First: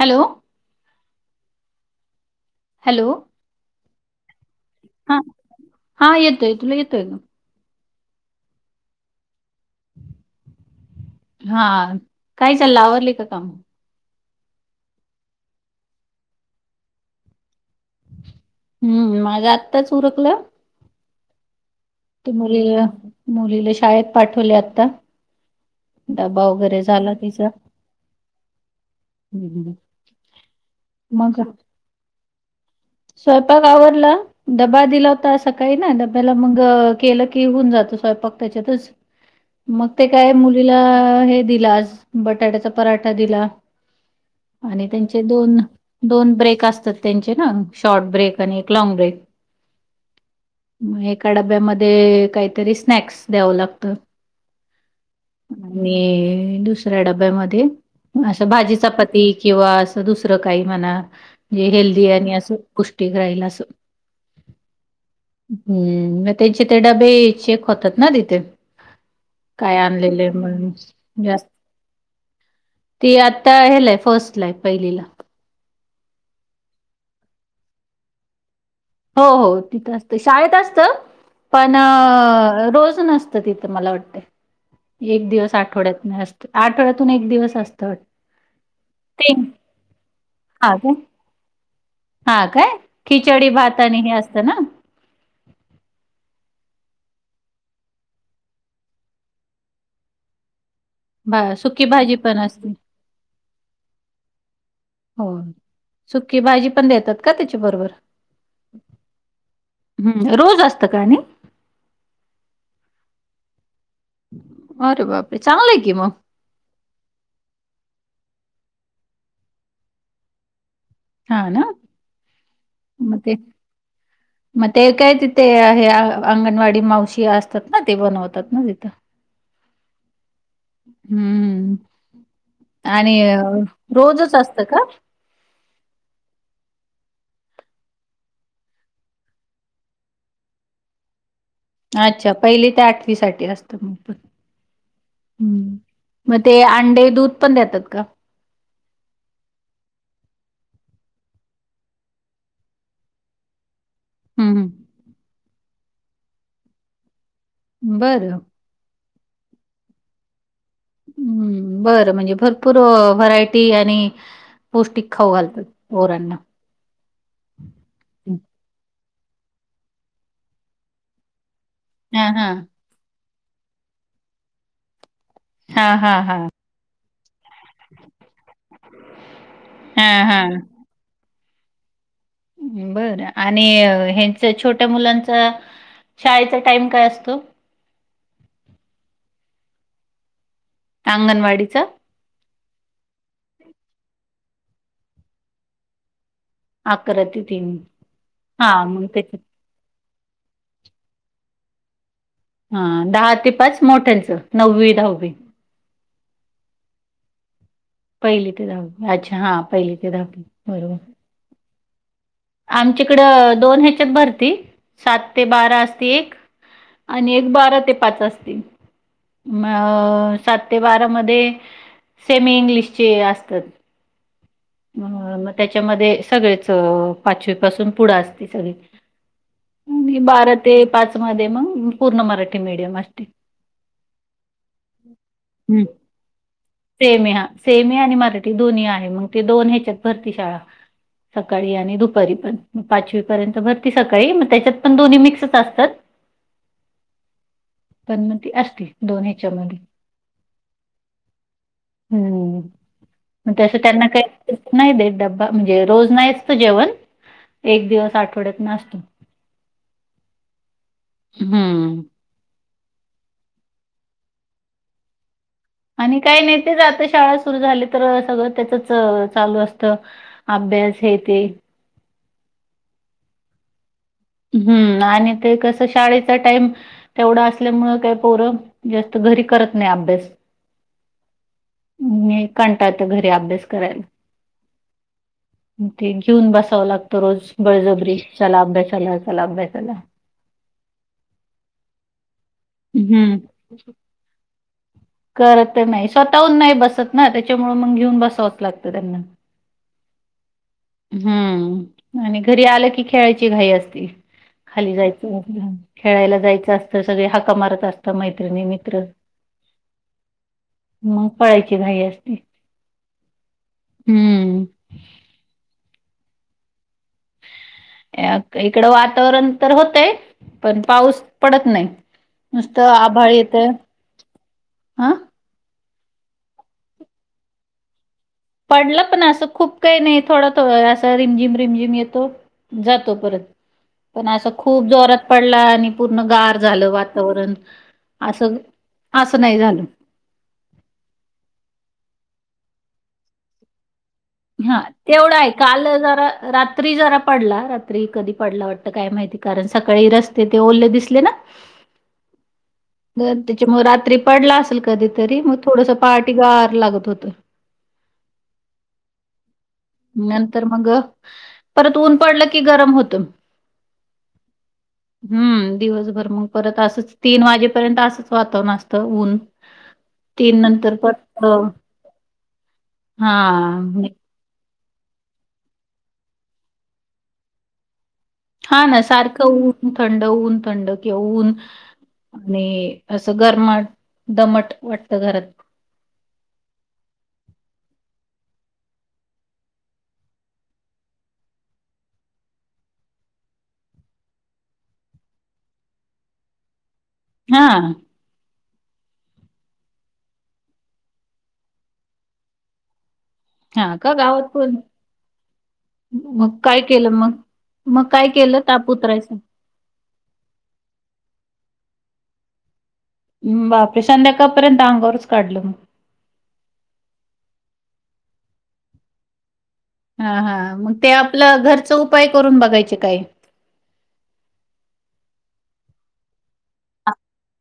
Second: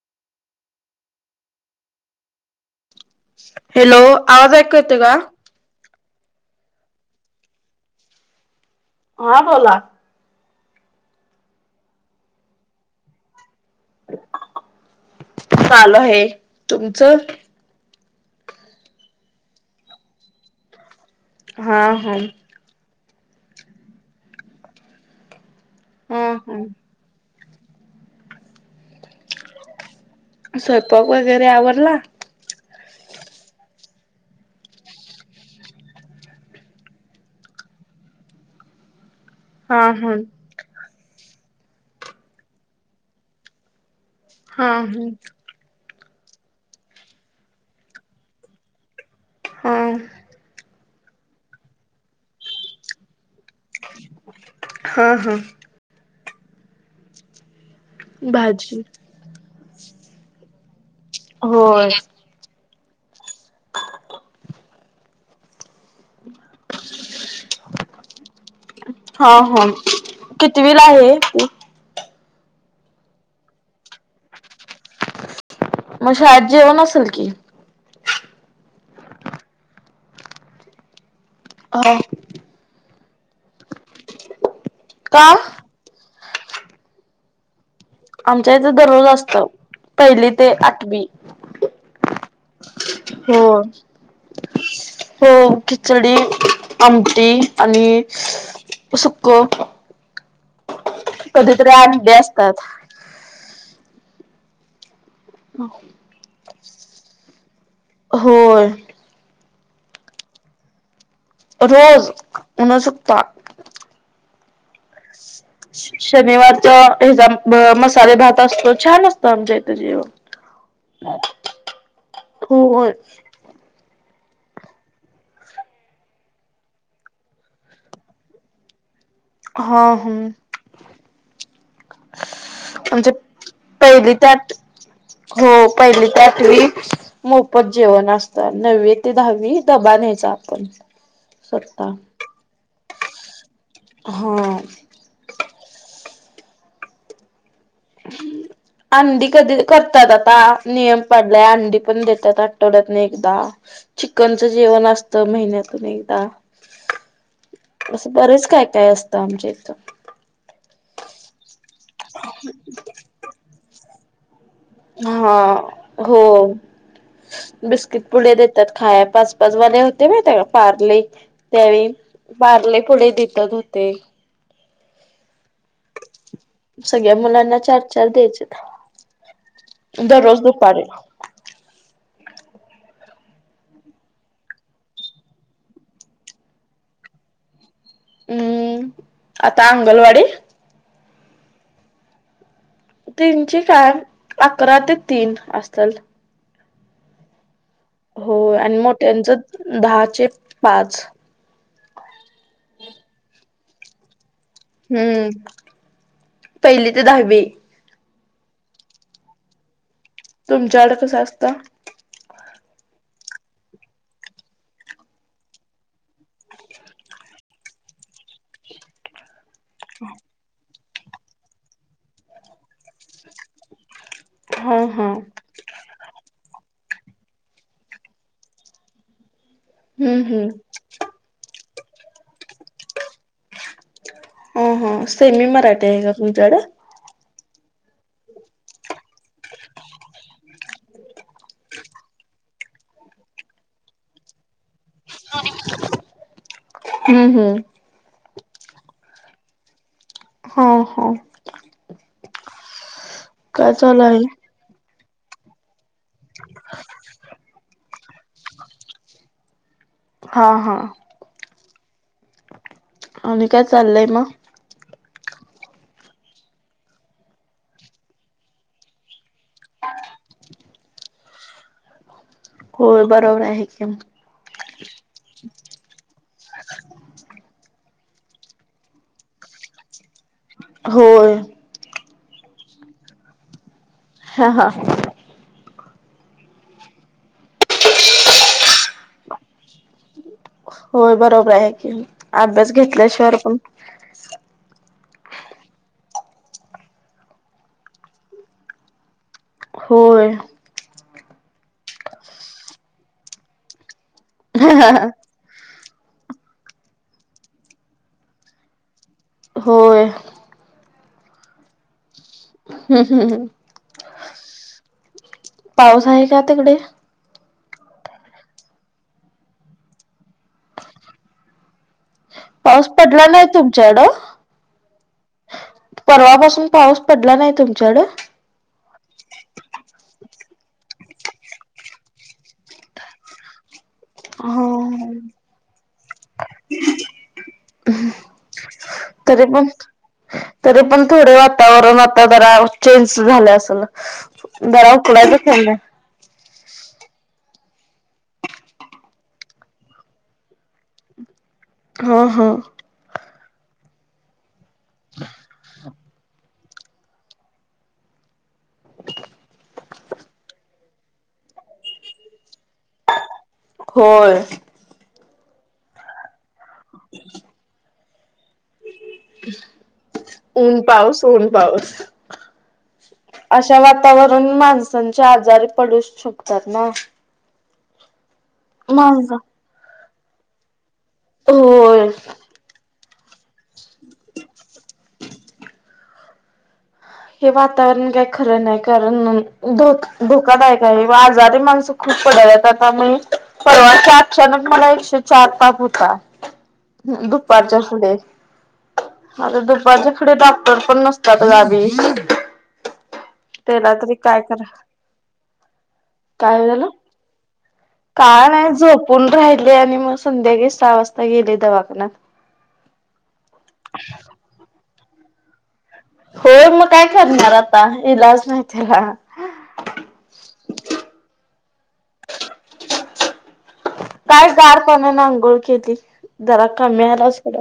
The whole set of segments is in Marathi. हॅलो. हॅलो. हॅलो आवाज ऐकू येतोय का? हां, हां येतोय, तुला येतोय का? हां बोला. हां काय चाललं? आवरली का काम? चालू आहे, तुमचं? हम्म माझं आत्ताच उरकलं. हा. हा. त मुलीला मुलीला शाळेत पाठवले आता. हा डबा हा. वगैरे झाला तिचा? स्वयंपाक मग वगैरे आवरला? स्वयंपाक आवरला. डबा दिला होता सकाळी ना डब्याला मग केलं की होऊन जात स्वयंपाक त्याच्यातच. [inaudible] हा मग ते हा काय मुलीला हे दिलं आज बटाट्याचा पराठा दिला. हा आणि त्यांचे हा दोन दोन ब्रेक असतात त्यांचे ना. शॉर्ट ब्रेक आणि एक लँग ब्रेक. हां. मग एका डब्यामध्ये काहीतरी स्नॅक्स द्यावं लागतं. हां हां. आणि दुसऱ्या डब्यामध्ये असं भाजी चपाती किंवा असं दुसरं काही म्हणा हे होय हेल्दी आणि असं. पौष्टिक राहील अस हम्म. त्यांचे ते डबे चेक होतात ना तिथे. हा हा काय आणलेले म्हणून कितवीला आहे जास्त ती? ती आता हेला आहे फर्स्ट ला आहे पहिलीला. मग शाळेत जेवण असलं की? हो हो तिथं असतं शाळेत असतं पण हो. रोज नसत त तिथं मला वाटतंय का? एक दिवस आठवड्यातन असत आठवड्यातून एक दिवस असत वाट आमच्या इथं दररोज असत पहिली ते आठवी. हां काय हो खिचडी भात आणि हे असतं ना. हो खिचडी आमटी आणि सुकं. भा कधीतरी सुकी अंडी भाजी पण असतात. असते हो सुकी भाजी पण देतात का त्याच्या बरोबर? होय. ह्म रोज असतं काणी रोज उनस पा अरे बापरे चांगलं आहे की मग शनिवारच्या हे जम ब मसाले भात असतो छान असतो आमच्या इथं जेव हा ना होय म मग ते काय तिथे हे अंगणवाडी मावशी असतात ना ते बनवतात ना तिथं हा हम्म हम्म आमचे आणि पहिली ते रोजच आठ असतं का हो पहिली ते आठवी मोफत जेवण असतं नववी ते दहावी दबा न्यायचा आपण स्वतः अच्छा पहिली ते आठवी साठी असत मग पण हा हम्म मग ते अंडे दूध पण देतात का अंडी कधी करतात आता नियम पडलाय अंडी पण देतात आठवड्यात न एकदा चिकनचं हम्म जेवण असतं महिन्यातून एकदा असं बरं बरेच काय काय असतं आमच्या इथं. हम्म बरं म्हणजे भरपूर व्हरायटी आणि पौष्टिक खाऊ हां घालतात हो. पोरांना. बिस्किट पुडे देतात खायाय पाच पाच वाले होते माहित आहे का पारले. त्यावे हा हा मारले पुढे दत होते हा हा हा सगळ्या मुलांना चार चार द्यायचे हा दररोज हा. दुपारी बरं आणि हच छोट्या मुलांचा शाळेचा टाइम काय असतो हम्म आता अंगणवाडी अंगणवाडीच तीनची टाइम अकरा ते तीन असतील अकरा ते तीन हो हा आणि मग मोठ्यांचं त्याच्या दहाचे पाच हा दहा ते पाच मोठ्यांचं नववी हम्म दहावी पहिली ते दहावी पहिली ते दहावी अच्छा हा पहिली ते दहावी बरोबर अस्त आमच्याकडं दोन ह्याच्यात भरती सात ते बारा असती एक आणि एक बारा ते पाच असतील अ सात ते बारा मध्ये सेमी इंग्लिशचे असतात हा अ हा मग त्याच्यामध्ये सगळेच पाचवी पासून पुढं असते सगळी आणि हम्म हम्म बारा ते पाच मध्ये मग पूर्ण मराठी मीडियम असते ह ह सेमी मराठीे आहे का तुमच्याकड सेम हा सेमी आणि मराठी दोन्ही आहे मग ते दोन ह्याच्यात भरती शाळा सकाळी आणि दुपारी पण पाचवीपर्यंत भरती सकाळी मग त्याच्यात पण दोन्ही मिक्सच असतात [inaudible] हम्म हम्म पण मती असती दोन्हीच्या मध्ये हा हा हम्म मग काय तस चालू त्यांना आहे? काय नाही देत डब्बा म्हणजे रोज नाहीच तर जेवण एक दिवस आठवड्यात न आसतो हा हा हम्म आणि काय चाललय मग आणि काय नाही तेच आता शाळा सुरू झाली तर सगळं त्याचच चालू असत अभ्यास हे ते होय बरोबर आहे हम्म आणि ते कसं शाळेचा टाइम तेवढं असल्यामुळे काय पोरं जास्त घरी करत नाही अभ्यास होय नाही काणताा येत घरी अभ्यास करायला हा हा [inaudible] ते घेऊन बसावं लागतं रोज बळजब्रिज ला अभ्यासाला चला अभ्यासाला होय बरोबर आहे की अभ्यास घेतल्याशिवाय हम्म पण करत नाही स्वतःहून नाही बसत ना त्याच्यामु मग घेऊन बसावंच लागत त्यांना होर हम्म आणि घरी आलं की खेळाची घाई असती खाली जायच खेळायला जायचं असत सगळे हाका मारत असत मैत्रिणी मित्र होय मग पळायची घई असते हम्म हम्म हम्म. पाऊस आहे का तिकडे इकडं वातावरण तर होतंय पण पाऊस पडत नाही पाऊस नुसतं पडला आभाळ नाही येतय तुमच्याकडं हा परवापासून पाऊस पडला नाही तुमच्याकड पडलं पण असं खूप काही नाही थोडं थो असं रिमझिम रिमझिम येतो जातो परत पण असं खूप हा जोरात पडला आणि पूर्ण गार झालं वातावरण असं असं तरी नाही पण झालं. तरी पण थोडे वातावरण आता जरा चेंज झालं असल, हा तेवढं आहे काल जरा रात्री जरा पडला रात्री कधी पडला वाटत काय माहिती कारण सकाळी रस्ते ते ओरले दिसले ना, हा हा. त्याच्या मग रात्री पडला असेल कधीतरी मग थोडस पार्टी गार लागत होत. नंतर मग परत ऊन पडलं की गरम होतं. होय. हम्म दिवसभर मग परत असंच तीन वाजेपर्यंत असंच वाातवण असत. ऊन तीन ऊन नंतर पाऊस ऊन पाऊस. हा पण माणसांच्या आजारी पडू शकतात ना हा ना माणसं सारखं होऊन थंड होऊन थंड केऊन होय. आणि असं गरमट दमट वाटतं घरात हे वातावरण काय खरं नाही कारण. धो धोकादायक आहे आजारी माणसं खूप पडला आतामुळे. परवाच अचानक मला एकशे चार तप होता दुपारच्या हां. पुढे आता दुपारच्या पुढे डॉक्टर पण नसतात गादी तेला हां का? तरी काय गावात करा पण? मग काय झाला केलं मग? मग काय केलं नाही ताप जोपून उतरायचा? राहायच. आणि मग संध्याकाळी सहा वाजता गेले दवाखान्यात, बापरे संध्याकापर्यंत अंगावरच काढलं मग, होय मग काय करणार आता इलाज नाही त्याला हा हा मग ते आपलं घरचा उपाय करून बघायचे काय, काय गारपणान आंघोळ केली जरा कमी आला ोडं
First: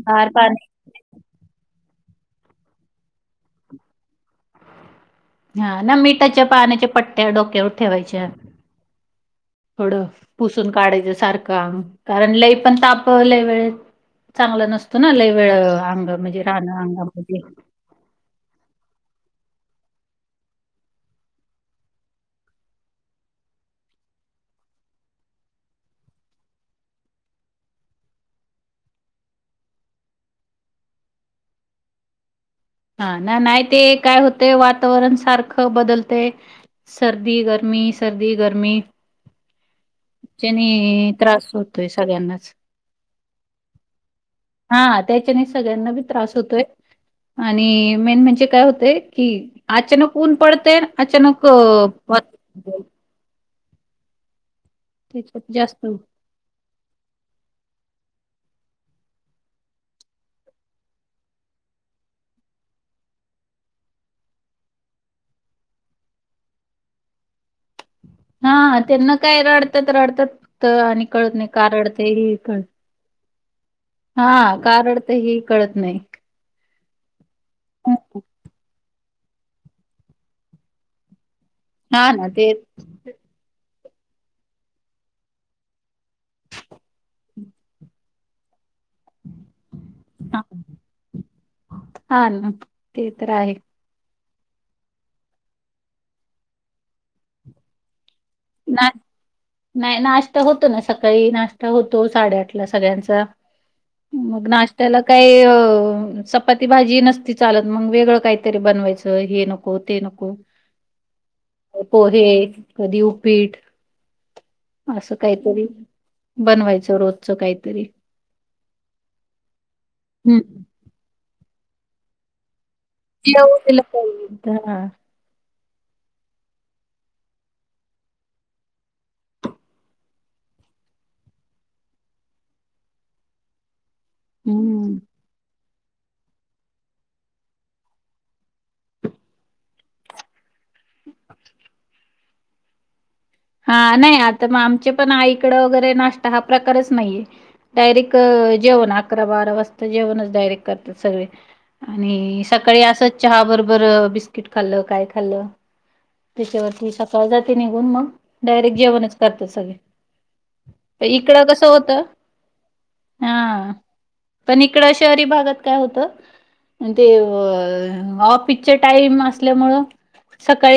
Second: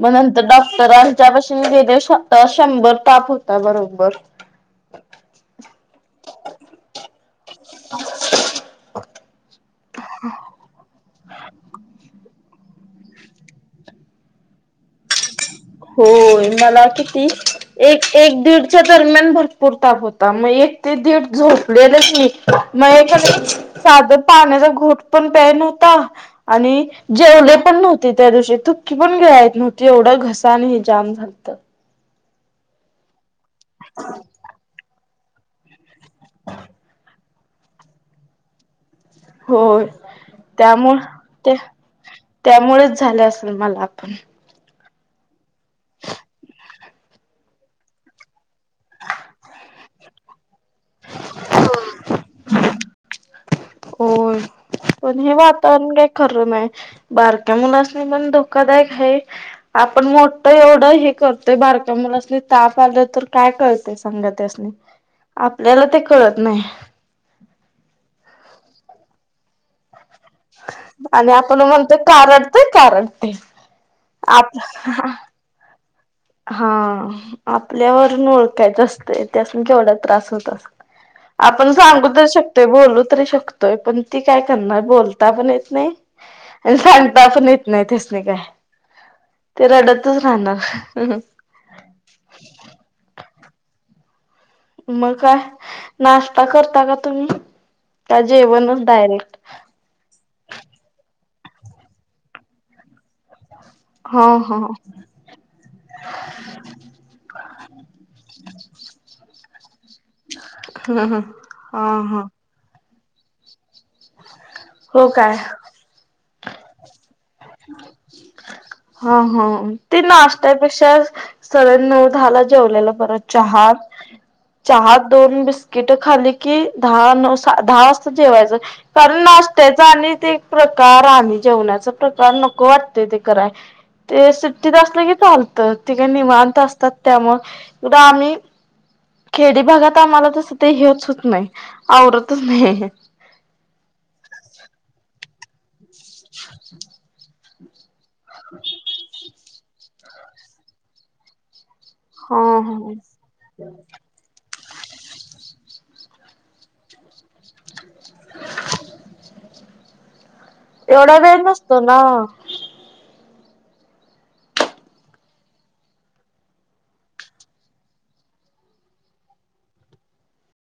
मग गार नंतर ड, पाणी. तर हच्यापशी गेले शंभर ताप होता बरोबर, हा ना मिठाच्या पाण्याच्या पट्ट्या डोक्यावर ठेवायच्या, थोड, पुसून काढायचं सारखं आंग कारण लई पण तापवलंय वेळेत चांगला नसतो ना लई वेळ अंग, म्हणजे होय राहण मला किती अंगामधी एक, एक दीडच्या दरम्यान भरपूर ताप होता मग एक ते दीड झोपलेलेच मी. मग एखादा साधं पाण्याचा घोट पण प्या नव्हता आणि जेवले पण नव्हते त्या दिवशी थुकी पण गिळाया येत नव्हती एवढं घस नाही जाम झालतं हां, ना नाही ते काय होतेय वातावरण सारखं बदलतय सर [unintelligible] गर्मी सर्दी गर्मी होय, त्यामुळे त्रास ते, होतोय सगळ्यांनाच. त्यामुळेच झाले असेल मला [unintelligible] आपण हां, त्याच्यानीच सगळ्यांना बी त्रास होतोय आणि मेन म्हणजे काय होतय की अचानक ऊन पडतेय अचानक होय! पण हे त्याच्यात जास्त वातावरण का खर नाही, बारक्या मुलासनी पण धोकादायक हाय. आपण मोठं एवढं हे करतोय, बारक्या मुलासनी ताप आलं तर काय कळतय सांगा त्यासनी. आपल्याला ते कळत नाही हां, त्यांना काय रडतात रडतात त आणि कळत नाही आपण का म्हणतो रडते का हे कळ रडतंय का रडतंय. हां, का रडतय हेही कळत नाही. हां, आपल्यावरून ओळखायचं असतंय त्यास्नी केवढा त्रास होत अस आपण सांगू हा ना तरी ते शकतोय, बोलू तरी शकतोय, पण ती काय करणार बोलता पण येत नाही. आणि सांगता पण येत नाही त्यास्नी काय, ते रडतच राहणार. हां ना, ते तर आहे. मग काय? नाष्टा करता का तुम्ही, का जेवणच ना डायरेक्ट. नाही नाश्ता होतो ना, सकाळी नाश्ता होतो, साडेआठला सगळ्यांचा. हा मग हा ह नाश्त्याला काही अ चपाती भाजी नसती चालत, मग वेगळं काहीतरी बनवायचं, हे नको, ते नको हं हा पोहे हा. कधी उपीट, हो अस काय काहीतरी बनवायचं रोज. च काहीतरी. हां हां, ते हं, नाश्त्यापेक्षा, सगळ्यांनी नऊ दहाला जेवलेला परत, जेवू चहात, दिलं पाहिजे हां. चहात दोन बिस्किट खाली की, दहा नऊ, दहा वाजता जेवायचं. कारण नाश्त्याचा आणि ते प्रकार, आणि जेवण्याचा प्रकार नको वाटत ते कराय. ते सिट्टीत हं. असलं की चालतं, ते काय निवांत असतात त्यामुळं, इकड आम्ही खेडी भागात आम्हाला तस ते ह्योच होत नाही, आवरतच नाही. हां नाही, आता मग आमच्या पण आईकडं वगैरे नाश्ता हा प्रकारच नाहीये, डायरेक्ट जेवण, अकरा बारा वाजता जेवणच डायरेक्ट करतात सगळे. हा आणि सकाळी हा असच, चहा बरोबर बिस् किट खाल्लं, काय खाल्लं, त्याच्यावरती सकाळ जाते निघून मग, [unintelligible] डायरेक्ट जेवणच करत्यात सगळे, प एवढा इकड वेळ कसं नसतो होत, ना. हां! पण इकडं शहरी भागात काय होतं, ते अ ऑफिचे टाईम असल्यामुळं, सकाळी